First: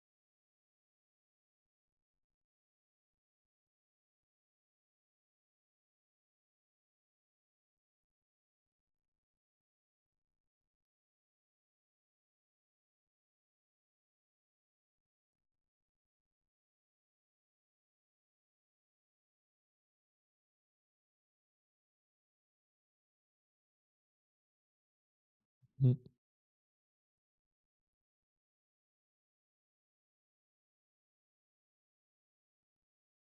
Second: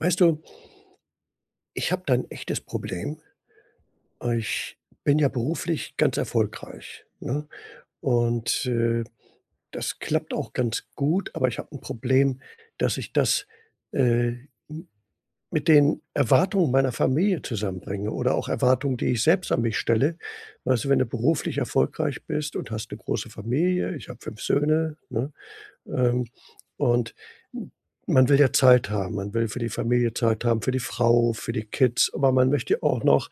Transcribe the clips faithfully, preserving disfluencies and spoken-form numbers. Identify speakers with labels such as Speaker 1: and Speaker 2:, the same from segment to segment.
Speaker 1: Weißt du ich habe da 'n echtes Problem. Ich bin ja beruflich ganz erfolgreich, ne? Und, äh, das klappt auch ganz gut. Aber ich habe 'n Problem, dass ich das, äh, m mit den Erwartungen meiner Familie zusammenbringe. Oder auch Erwartungen, die ich selbst an mich stelle. Also, wenn du beruflich erfolgreich bist und hast 'ne große Familie, ich habe fünf Söhne, ne,
Speaker 2: Hm.
Speaker 1: ähm, und m man will ja Zeit haben. Man will für die Familie Zeit haben, für die Frau, für die Kids. Aber man möchte auch noch,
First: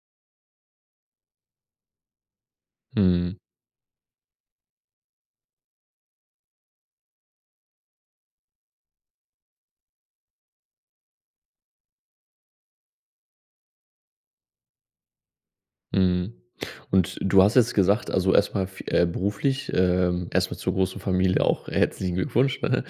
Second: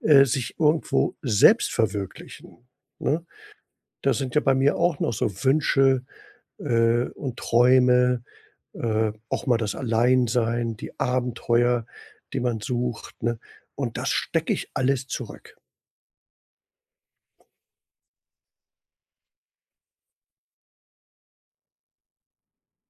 Speaker 1: äh, sich irgendwo selbst verwirklichen, ne?
Speaker 2: Mhm.
Speaker 1: Da sind ja bei mir auch noch so Wünsche, äh, und Träume, äh, auch mal das Alleinsein, die Abenteuer, die man sucht, ne? Und das stecke ich alles zurück.
Speaker 2: Mhm. Und du hast jetzt gesagt also erstmal f äh, beruflich ähm, erstmal zur großen Familie auch herzlichen Glückwunsch, ne?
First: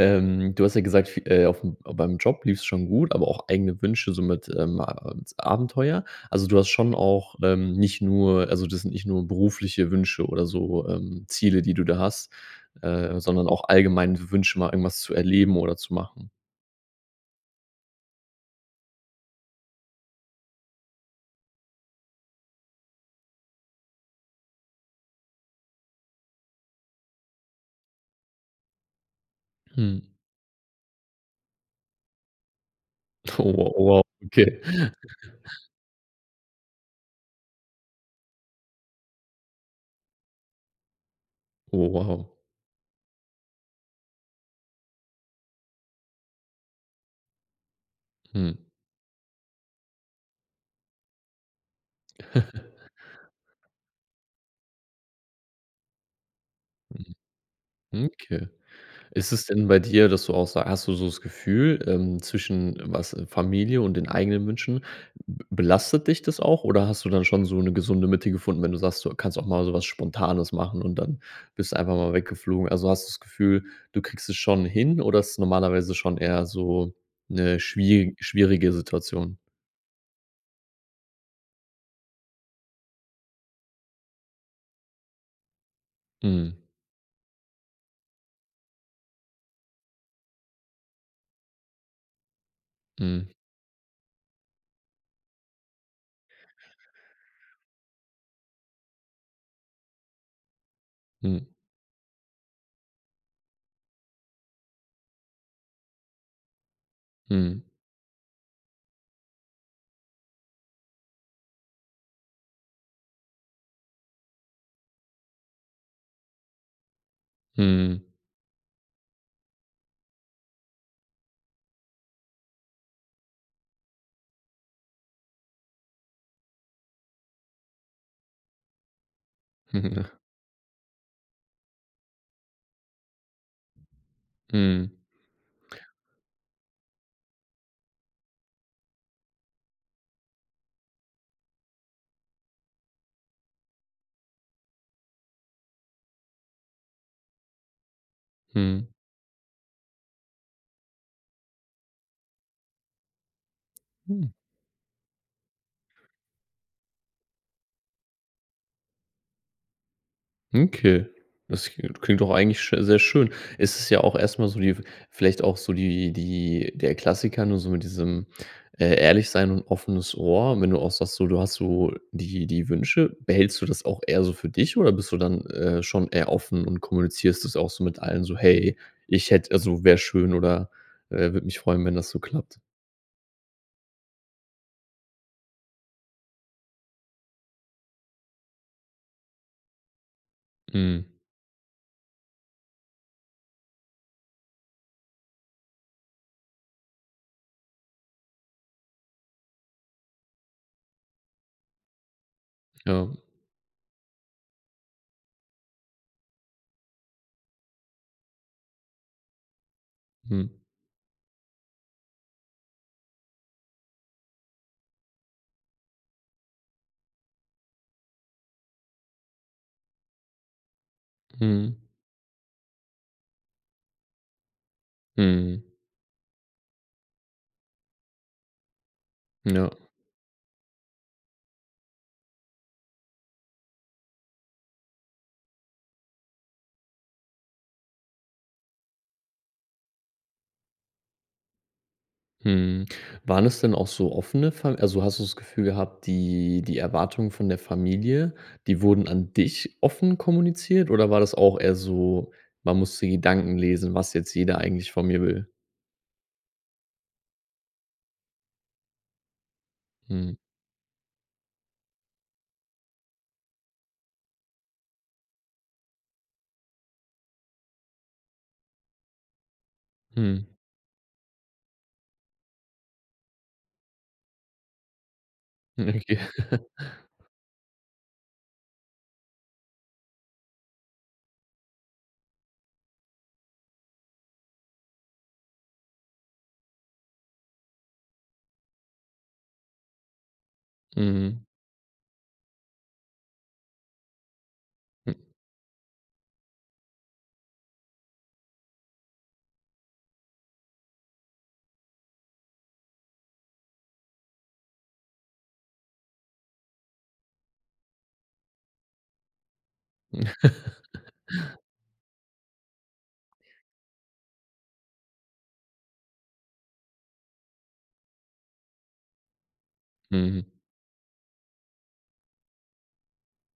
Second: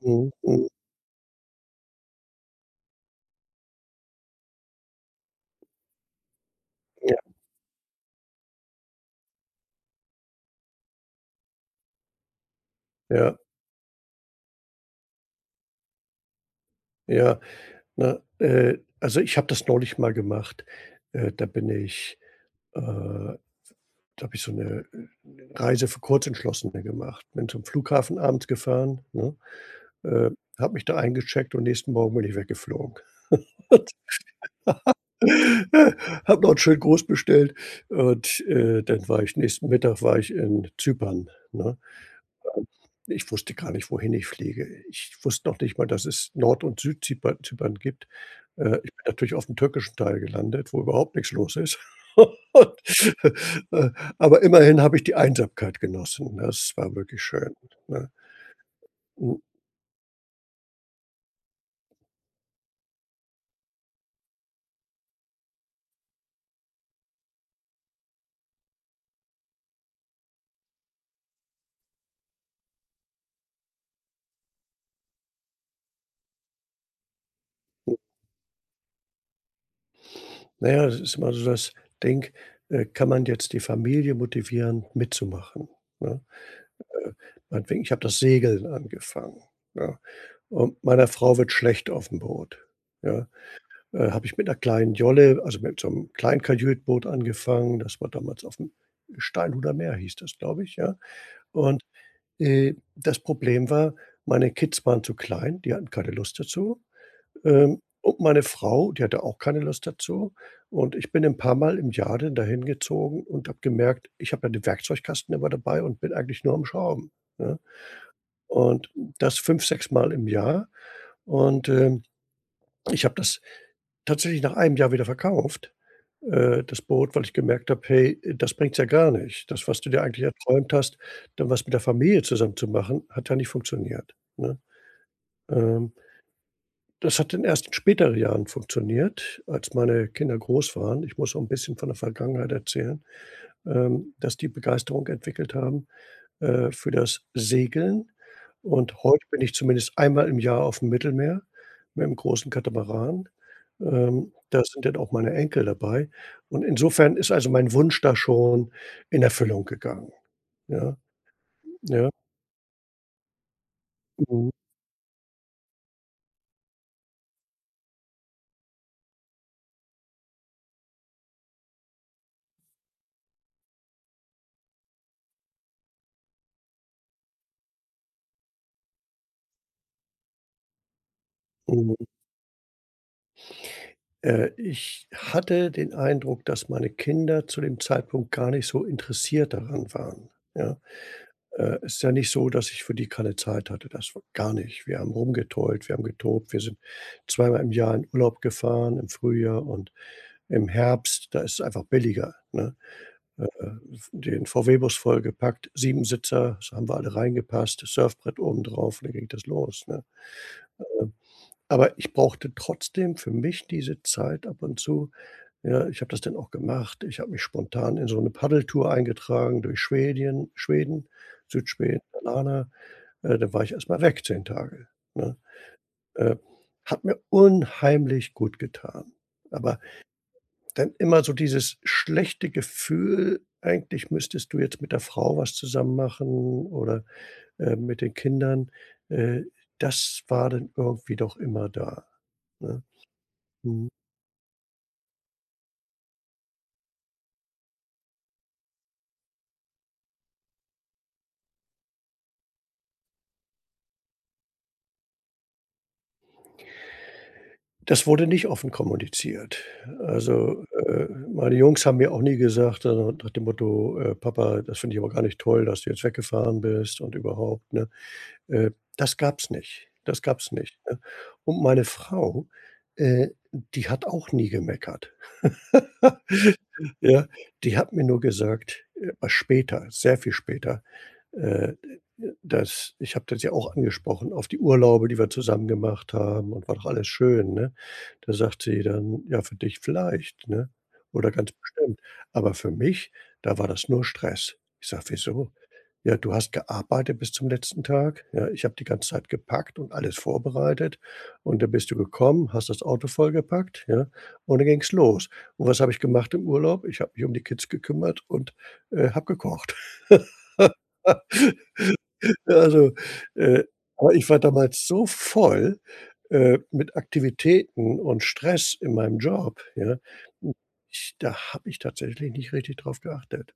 Speaker 1: Mhm,
Speaker 2: du
Speaker 1: mhm.
Speaker 2: hast ja gesagt f äh, aufm beim Job lief's schon gut, aber auch eigene Wünsche so mit, ähm, [unintelligible] Abenteuer. Also du hast schon
Speaker 1: Ja.
Speaker 2: auch, ähm, nicht nur also das sind nicht nur berufliche Wünsche oder so, ähm, Ziele, die du da hast, äh,
Speaker 1: Ja.
Speaker 2: sondern auch allgemein W Wünsche mal irgendwas zu erleben oder zu machen?
Speaker 1: Ja, ne, äh, also, ich habe das neulich mal gemacht. Äh, da bin ich, äh da habe ich so 'ne, äh, Reise für Kurzentschlossene gemacht. Bin zum Flughafen abends gefahren, ne?
Speaker 2: Hm.
Speaker 1: Äh, habe mich da eingecheckt und nächsten Morgen bin ich weggeflogen.
Speaker 2: Oh w wow, okay.
Speaker 1: Habe noch 'n schönen Gruß bestellt. Und, äh, dann war ich nächsten Mittag war ich in Zypern, ne?
Speaker 2: Oh wow.
Speaker 1: [unintelligible] Ich wusste gar nicht, wohin ich fliege. Ich wusste noch nicht mal, dass es Nord und Süd-Zyper Zypern gibt.
Speaker 2: Mhm.
Speaker 1: Äh, ich bin natürlich aufm türkischen Teil gelandet, wo überhaupt nix los ist. Äh, aber immerhin habe ich die Einsamkeit genossen, ne, es war
Speaker 2: Mhm.
Speaker 1: wirklich schön,
Speaker 2: Hm,
Speaker 1: ne?
Speaker 2: okay. Ist
Speaker 1: U
Speaker 2: es denn bei dir, dass du auch so hast du so das Gefühl, ähm, zwischen was Familie und den eigenen Wünschen, be belastet dich das auch oder hast du dann schon so 'ne gesunde Mitte gefunden, wenn du sagst, du kannst auch mal so was spontanes machen und dann bist du einfach mal weggeflogen. Also, hast du das Gefühl, du kriegst es schon hin oder ist normalerweise schon eher so 'ne schwier schwierige Situation?
Speaker 1: Na ja, es ist immer so das Ding. Äh, kann man jetzt die Familie motivieren, mitzumachen, ne?
Speaker 2: Mhm.
Speaker 1: Äh, meinetwegen, ich habe das Segeln angefangen, ne? Und meiner Frau wird schlecht aufm Boot, ja?
Speaker 2: Mhm.
Speaker 1: Äh, habe ich mit 'ner kleinen Jolle, also mit so 'nem Kleinkajüt-Boot angefangen. Das war damals aufm Steinhuder Meer hieß das, glaube ich, ja.
Speaker 2: Hm.
Speaker 1: Und, äh, das Problem war, meine Kids waren zu klein. Die hatten keine Lust dazu.
Speaker 2: Mhm.
Speaker 1: Ähm, und meine Frau, die hatte auch keine Lust dazu. Und ich bin 'n paar Mal im Jahr dann da hingezogen und habe gemerkt: „Ich habe ja den Werkzeugkasten immer dabei und bin eigentlich nur am Schrauben, ne?“
Speaker 2: Mhm.
Speaker 1: Und das fünf, sechsmal im Jahr und, ähm. Ich habe das tatsächlich nach einem Jahr wieder verkauft, äh, das Boot, weil ich gemerkt habe: „Hey, äh, das bringt's ja gar nicht. Das, was du dir
Speaker 2: Ja.
Speaker 1: eigentlich erträumt hast, dann was mit der Familie zusammen zu machen, hat ja nicht funktioniert, ne?“
Speaker 2: Mhm.
Speaker 1: Ähm das hat dann erst in späteren Jahren funktioniert, als meine Kinder groß waren. Ich muss auch 'n bisschen von der Vergangenheit erzählen, ähm, dass die Begeisterung entwickelt haben, äh, für das Segeln.
Speaker 2: Mhm.
Speaker 1: Und heute bin ich zumindest einmal im Jahr aufm Mittelmeer mit'm großen Katamaran.
Speaker 2: Hm.
Speaker 1: Ähm, da sind dann auch meine Enkel dabei. Und insofern ist also mein Wunsch da schon in Erfüllung gegangen. Ja.
Speaker 2: Okay. Das [unintelligible]
Speaker 1: Ja.
Speaker 2: klingt doch eigentlich sch sehr schön. Es ist ja auch erstmal
Speaker 1: Mhm.
Speaker 2: so die w vielleicht auch so die die der Klassiker nur so mit diesem, äh, ehrlich sein und offenes Ohr. Wenn du auch sagst so, du hast so die die Wünsche, behältst du das auch eher so für dich? Oder bist du dann, äh, schon eher offen und kommunizierst das auch so mit allen so: „Hey, ich hätte also wäre schön.“ Oder, äh: „Würde mich freuen, wenn
Speaker 1: Mhm.
Speaker 2: das so klappt.“
Speaker 1: Äh, ich hatte den Eindruck, dass meine Kinder zu dem Zeitpunkt gar nicht so interessiert daran waren, ja.
Speaker 2: Mhm.
Speaker 1: Äh, ist ja nicht so, dass ich für die keine Zeit hatte, das w gar nicht. Wir haben rumgetollt, wir haben getobt, wir sind zweimal im Jahr in Urlaub gefahren. Im Frühjahr und im Herbst, da ist es einfach billiger, ne?
Speaker 2: Ja.
Speaker 1: Äh, V den VW Bus vollgepackt, sieben sitzer. Das haben wir alle reingepasst. Das Surfbrett obendrauf. Dann ging das los, ne?
Speaker 2: Mhm.
Speaker 1: Ähm, aber ich brauchte trotzdem für mich diese Zeit ab und zu. Ja, ich habe das dann auch gemacht. Ich habe mich spontan in so 'ne Paddeltour eingetragen durch Schwedien Schweden,
Speaker 2: Mhm.
Speaker 1: Südschweden, Alana. Äh, da war ich erst mal weg, zehn Tage, ne?
Speaker 2: Mhm.
Speaker 1: Äh, hat mir unheimlich gut getan,
Speaker 2: Ja.
Speaker 1: aber dann immer so dieses schlechte Gefühl: „Eigentlich müsstest du jetzt mit der Frau was zusammen machen, oder, ähm, mit den Kindern.” Äh, das war dann irgendwie doch immer da, ne?
Speaker 2: Mhm. Waren es denn auch
Speaker 1: Mhm.
Speaker 2: so offene Fa also, hast du das Gefühl gehabt, die die Erwartungen von der Familie, die wurden an dich offen kommuniziert oder war das auch eher so, man muss die Gedanken lesen, was jetzt jeder eigentlich von mir will?
Speaker 1: Das wurde nicht offen kommuniziert.
Speaker 2: Mhm.
Speaker 1: Also, äh, meine Jungs haben mir auch nie gesagt, äh, nach dem Motto, äh: „Papa, das finde ich aber gar nicht toll, dass du jetzt weggefahren bist" und überhaupt, ne? Äh, das gab's nicht. Das gab's
Speaker 2: Mhm.
Speaker 1: nicht, ne? Und meine Frau, äh, d die hat auch nie gemeckert.
Speaker 2: [unintelligible]
Speaker 1: Ja? Die hat mir nur gesagt äh, später, sehr viel später, äh, d äh, äh dass ich habe das ja auch angesprochen, auf die Urlaube, die wir zusammen gemacht haben und war doch alles schön, ne? Da sagt sie dann: „Ja, für dich vielleicht" ne, oder:
Speaker 2: Mhm.
Speaker 1: „Ganz bestimmt. Aber für mich, da war das nur Stress." Ich sage:
Speaker 2: Hm.
Speaker 1: „Wieso?" „Ja du hast gearbeitet bis zum letzten Tag, ja? Ich habe die ganze Zeit gepackt und alles vorbereitet. Und dann bist du gekommen, hast das Auto vollgepackt, ja? Und dann ging's los. Und was habe ich gemacht im Urlaub? Ich habe mich um die Kids gekümmert und, äh, habe gekocht!" Na also. Äh, aber ich war damals so voll, äh, mit Aktivitäten und Stress in meinem Job, ja,
Speaker 2: Mhm.
Speaker 1: m ich da habe ich tatsächlich nicht richtig drauf geachtet,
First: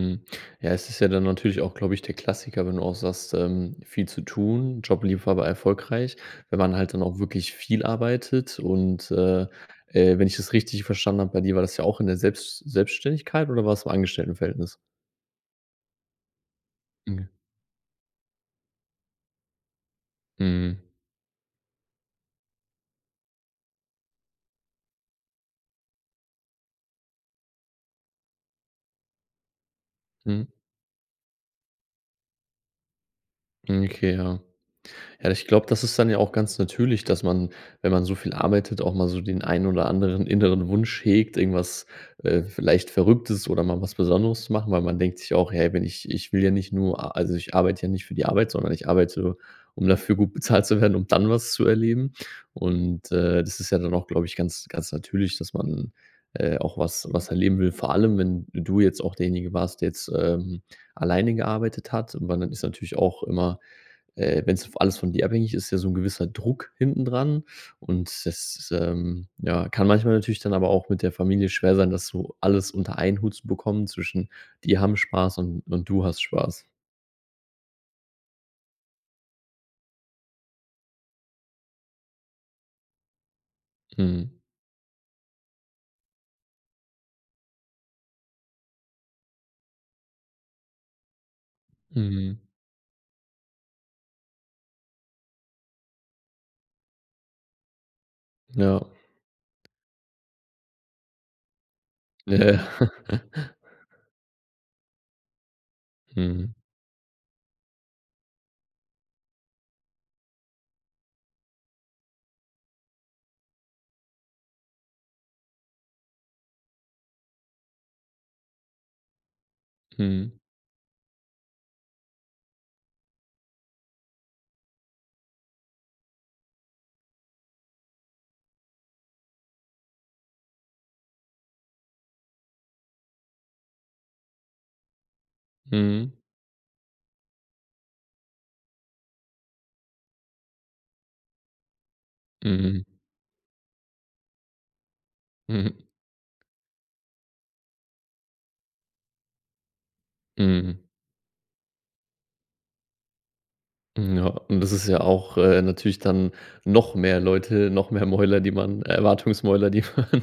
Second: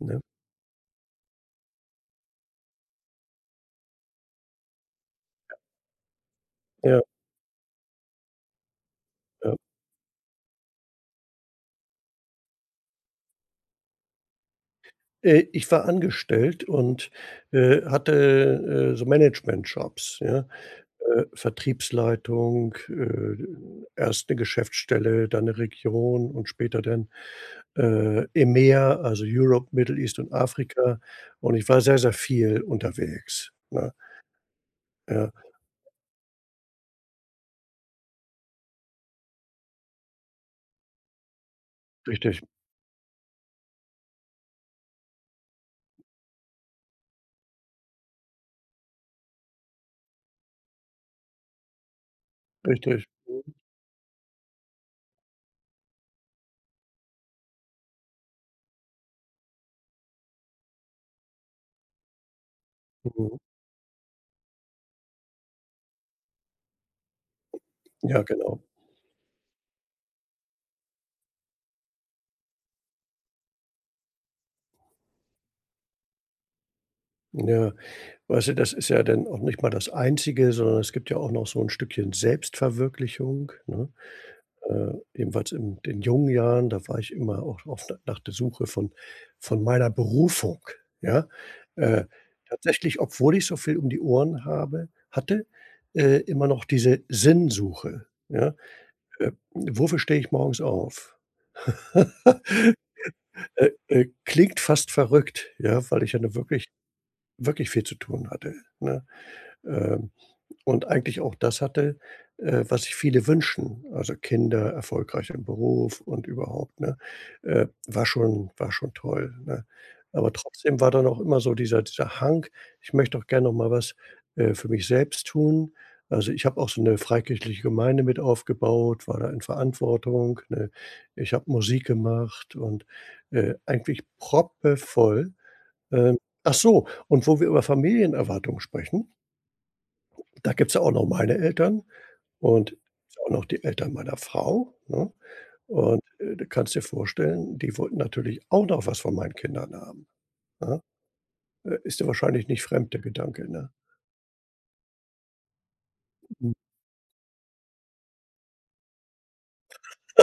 Speaker 1: ne?
Speaker 2: ja, es ist ja dann natürlich auch, glaube ich, der Klassiker, wenn du auch sagst, ähm: „Viel zu tun. Job lief aber
Speaker 1: Ja.
Speaker 2: erfolgreich, wenn man halt
Speaker 1: Ja.
Speaker 2: dann auch wirklich viel arbeitet." Und, äh,
Speaker 1: Ja.
Speaker 2: äh, wenn ich es richtig verstanden habe, bei dir war das ja auch in der Selbst Selbstständigkeit oder war das im Angestelltenverhältnis?
Speaker 1: Äh, ich war angestellt und, äh, hatte, äh, äh, so Management Jobs, ja?
Speaker 2: Mhm.
Speaker 1: Äh, Vertriebsleitung. Äh, erst 'ne Geschäftsstelle, dann 'ne Region und später dann, äh, im Meer, also Europe, Middle East und
Speaker 2: Mhm.
Speaker 1: Afrika. Und ich war sehr, sehr viel unterwegs,
Speaker 2: Mhm,
Speaker 1: ne?
Speaker 2: okay, ja. Ja,
Speaker 1: Ja.
Speaker 2: ich glaube, das ist dann ja auch ganz natürlich, dass man, wenn man so viel arbeitet, auch mal so den einen oder anderen inneren Wunsch hegt, irgendwas, äh,
Speaker 1: Richtig.
Speaker 2: vielleicht Verrücktes oder mal was Besonderes zu machen, weil man denkt sich auch: „Hey, wenn ich ich will ja nicht nur a also, ich arbeite ja nicht für die Arbeit, sondern ich arbeite, um dafür gut bezahlt zu werden, um dann was zu erleben."
Speaker 1: Richtig.
Speaker 2: Und, äh, das ist ja dann auch, glaube ich, ganz ganz natürlich, dass man, äh, auch was was erleben will. Vor allem, wenn du jetzt auch derjenige warst, der jetzt, ähm, alleine gearbeitet hat, weil dann ist natürlich auch
Speaker 1: Mhm.
Speaker 2: immer äh, wenn's vo alles von dir abhängig ist, ja so 'n gewisser Druck hinten dran
Speaker 1: Ja,
Speaker 2: und
Speaker 1: genau.
Speaker 2: das, ähm, ja, kann manchmal natürlich dann aber auch mit der Familie schwer sein, das so alles unter einen Hut zu bekommen zwischen: Die haben Spaß und und du hast Spaß.
Speaker 1: Ja, weißt du, das ist ja dann auch nicht mal das Einzige, sondern es gibt ja auch noch so 'n Stückchen Selbstverwirklichung, ne?
Speaker 2: Mhm.
Speaker 1: Äh, ebenfalls in den jungen Jahren. Da war ich immer auch oft nach der Suche von von meiner Berufung, ja? Äh,
Speaker 2: Mhm.
Speaker 1: tatsächlich, obwohl ich so viel um die Ohren habe hatte, äh, immer noch diese Sinnsuche, ja?
Speaker 2: Ja.
Speaker 1: „Äh, wofür stehe ich morgens auf?“
Speaker 2: Ja.
Speaker 1: Äh, äh, klingt fast verrückt, ja, weil ich ja nun
Speaker 2: Mhm.
Speaker 1: wirklich wirklich viel zu tun hatte, ne? Ähm, und eigentlich auch das hatte, äh, was sich viele wünschen. Also, Kinder, erfolgreich im Beruf und überhaupt, ne? Äh, war schon war schon toll, ne? Aber
Speaker 2: Mhm.
Speaker 1: trotzdem war dann auch immer so dieser dieser Hang, „Ich möchte auch gern noch mal was, äh, für mich selbst tun.” Also, ich habe auch so 'ne freikirchliche Gemeinde mit aufgebaut. War da in Verantwortung, ne? Ich habe Musik gemacht und, äh, eigentlich proppevoll.
Speaker 2: Mhm.
Speaker 1: Ähm, ach so, und wo wir über Familienerwartung sprechen da gibt's ja auch noch meine Eltern und
Speaker 2: Mhm.
Speaker 1: auch noch die Eltern meiner Frau, ne? Und, äh, du kannst dir vorstellen, die wollten natürlich auch noch was von meinen Kindern haben, ne?
Speaker 2: Mhm.
Speaker 1: Äh, ist dir wahrscheinlich nicht fremd der Gedanke, ne?
Speaker 2: Mhm, ja, und das ist ja auch, äh, natürlich dann
Speaker 1: Mhm.
Speaker 2: noch mehr Leute, noch mehr Mäuler, die man Erwartungsmäuler, die man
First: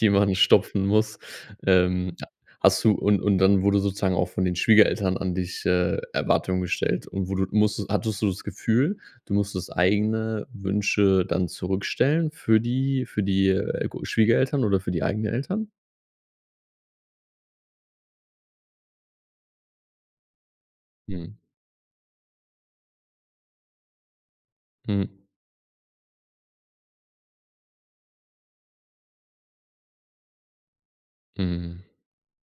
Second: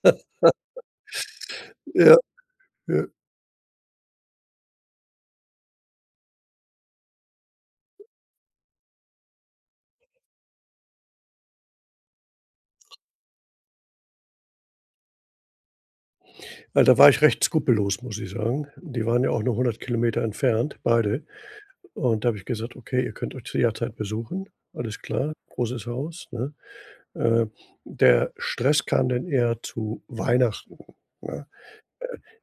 Speaker 2: die man stopfen muss. Ähm,
Speaker 1: Ja,
Speaker 2: hast du
Speaker 1: ja.
Speaker 2: und und dann wurde sozusagen auch von den Schwiegereltern an dich, äh, Erwartungen gestellt und wo du musst hattest du das Gefühl, du musstest eigene Wünsche dann zurückstellen für die für die, äh, g Schwiegereltern oder für die eigenen Eltern?
Speaker 1: Weil, da war ich recht skrupellos, muss ich sagen. Die waren ja auch nur hundert Kilometer entfernt beide.
Speaker 2: Mhm.
Speaker 1: Und da habe ich gesagt: „Okay, ihr könnt euch zu jederzeit besuchen.“ Alles
Speaker 2: Mhm.
Speaker 1: klar, großes Haus, ne? Äh, der Stress kam dann eher zu Weihnachten, ne? Äh,
Speaker 2: Mhm.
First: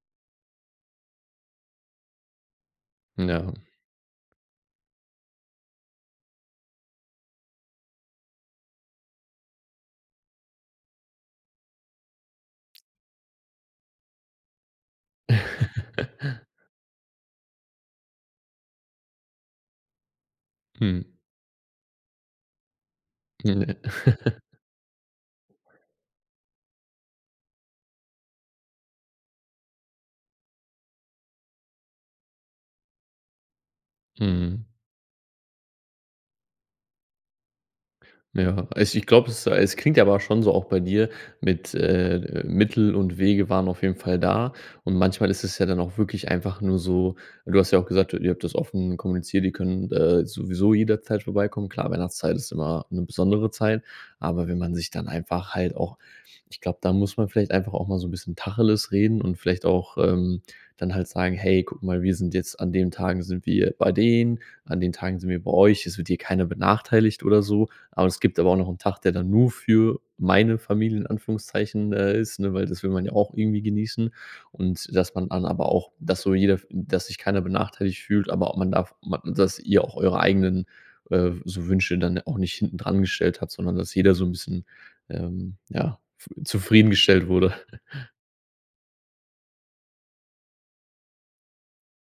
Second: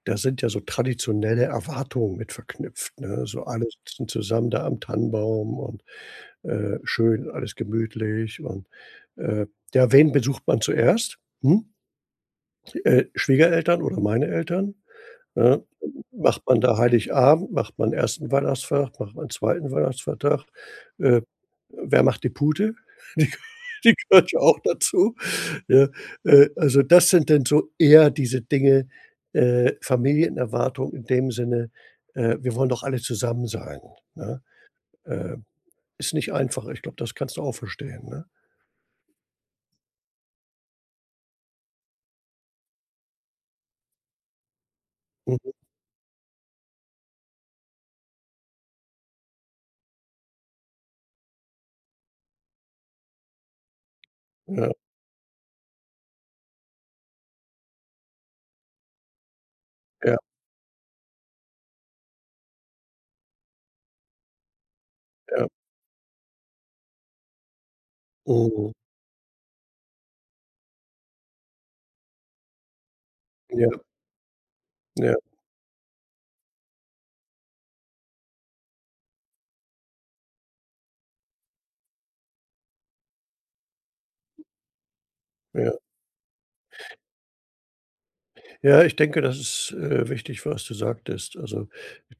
Speaker 1: da sind ja so traditionelle Erwartungen mit verknüpft, ne? So
Speaker 2: Ja.
Speaker 1: alle sitzen zusammen da am Tannenbaum und, äh, schön, alles gemütlich und, äh, ja wen besucht man zuerst? Hm? Äh, Schwiegereltern oder meine Eltern, ne? Macht man da Heiligabend, macht man ersten Weihnachtsfeiertag, macht man zweiten Weihnachtsfeiertag?
Speaker 2: Mhm.
Speaker 1: Äh, wer macht die Pute? Die
Speaker 2: Mhm.
Speaker 1: die gehört ja auch dazu, ne? Äh, also, das sind dann so eher diese Dinge, äh, Familienerwartung in dem Sinne, äh: „Wir wollen doch alle zusammen sein,” ne?
Speaker 2: Mhm.
Speaker 1: Äh, ist nicht einfach. Ich glaube, das kannst du auch verstehen, ne?
Speaker 2: Ja, also, ich glaube, es es klingt ja aber schon so auch bei dir mit, äh, Mittel und Wege waren auf jeden Fall da. Und manchmal ist
Speaker 1: Mhm.
Speaker 2: es ja dann auch wirklich einfach nur so du hast ja auch gesagt, ihr habt das offen kommuniziert, die können, äh, sowieso jederzeit vorbeikommen. Klar, Weihnachtszeit ist immer 'ne besondere Zeit, aber wenn
Speaker 1: Ja.
Speaker 2: man sich dann einfach halt auch ich glaube, da muss man vielleicht einfach auch mal so 'n bisschen Tacheles reden und vielleicht auch,
Speaker 1: Ja.
Speaker 2: ähm, dann halt sagen, „Hey, guck mal, wir sind jetzt an den Tagen sind wir bei denen, an den Tagen sind wir
Speaker 1: Ja.
Speaker 2: bei euch, es wird hier keiner benachteiligt oder so." Aber es gibt aber auch noch
Speaker 1: Mhm.
Speaker 2: 'nen Tag, der dann nur für meine Familie, in Anführungszeichen, äh, ist, ne weil das will man ja auch irgendwie
Speaker 1: Ja.
Speaker 2: genießen und dass
Speaker 1: Ja.
Speaker 2: man dann aber auch, dass so jeder dass sich keiner benachteiligt fühlt, aber auch man darf ma dass ihr auch eure eigenen, äh, so Wünsche dann auch nicht hinten dran gestellt hat, sondern dass jeder so 'n bisschen, ähm,
Speaker 1: Ja.
Speaker 2: ja, w zufriedengestellt wurde.
Speaker 1: Ja, ich denke, das ist, äh, wichtig, was du sagtest. Also,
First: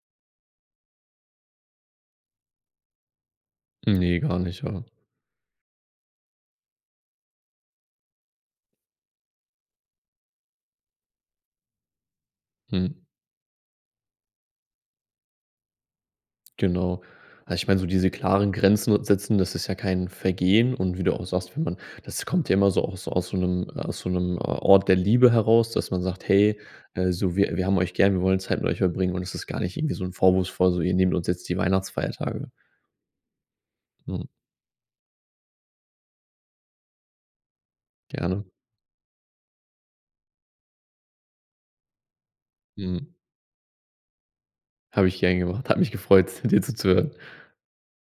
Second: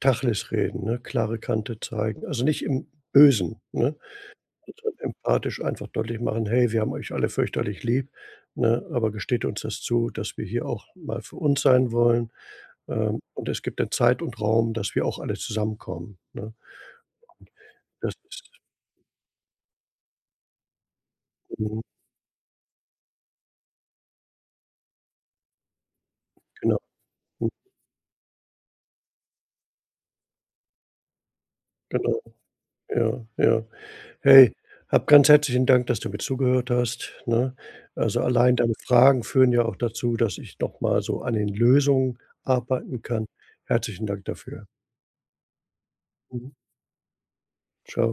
Speaker 1: Tacheles reden, ne, klare Kante zeigen. Also, nicht im Bösen, ne?
Speaker 2: Ne, gar nicht, ja.
Speaker 1: Also, empathisch einfach deutlich machen: „Hey, wir haben euch alle fürchterlich lieb, ne? Aber gesteht uns das zu, dass wir hier auch mal für uns sein wollen.
Speaker 2: Mhm.
Speaker 1: Ähm, und es gibt 'ne Zeit und Raum, dass wir auch alle zusammenkommen, ne?”
Speaker 2: Genau. Also, ich meine, so diese
Speaker 1: Das
Speaker 2: klaren
Speaker 1: ist
Speaker 2: Grenzen setzen, das ist ja kein Vergehen und wie du auch sagst, wenn man
Speaker 1: Mhm.
Speaker 2: das kommt ja immer so aus aus so 'nem so 'nem Ort der Liebe heraus, dass man sagt: „Hey,
Speaker 1: Genau.
Speaker 2: äh, so
Speaker 1: Hm.
Speaker 2: wir wir haben euch gern, wir wollen Zeit mit euch verbringen und das ist gar nicht irgendwie so 'n vorwurfsvoll so, ihr nehmt uns jetzt die
Speaker 1: Genau.
Speaker 2: Weihnachtsfeiertage.”
Speaker 1: Ja, ja.
Speaker 2: Mhm.
Speaker 1: Hey, hab ganz herzlichen Dank, dass du mir zugehört hast, ne? Also,
Speaker 2: Gerne.
Speaker 1: allein deine Fragen führen ja auch dazu, dass ich noch mal so an den Lösungen arbeiten
Speaker 2: Mhm.
Speaker 1: kann. Herzlichen Dank dafür.
Speaker 2: Habe ich gern gemacht. Hat mich gefreut,
Speaker 1: Mhm.
Speaker 2: dir zuzuhören.
Speaker 1: Tschau.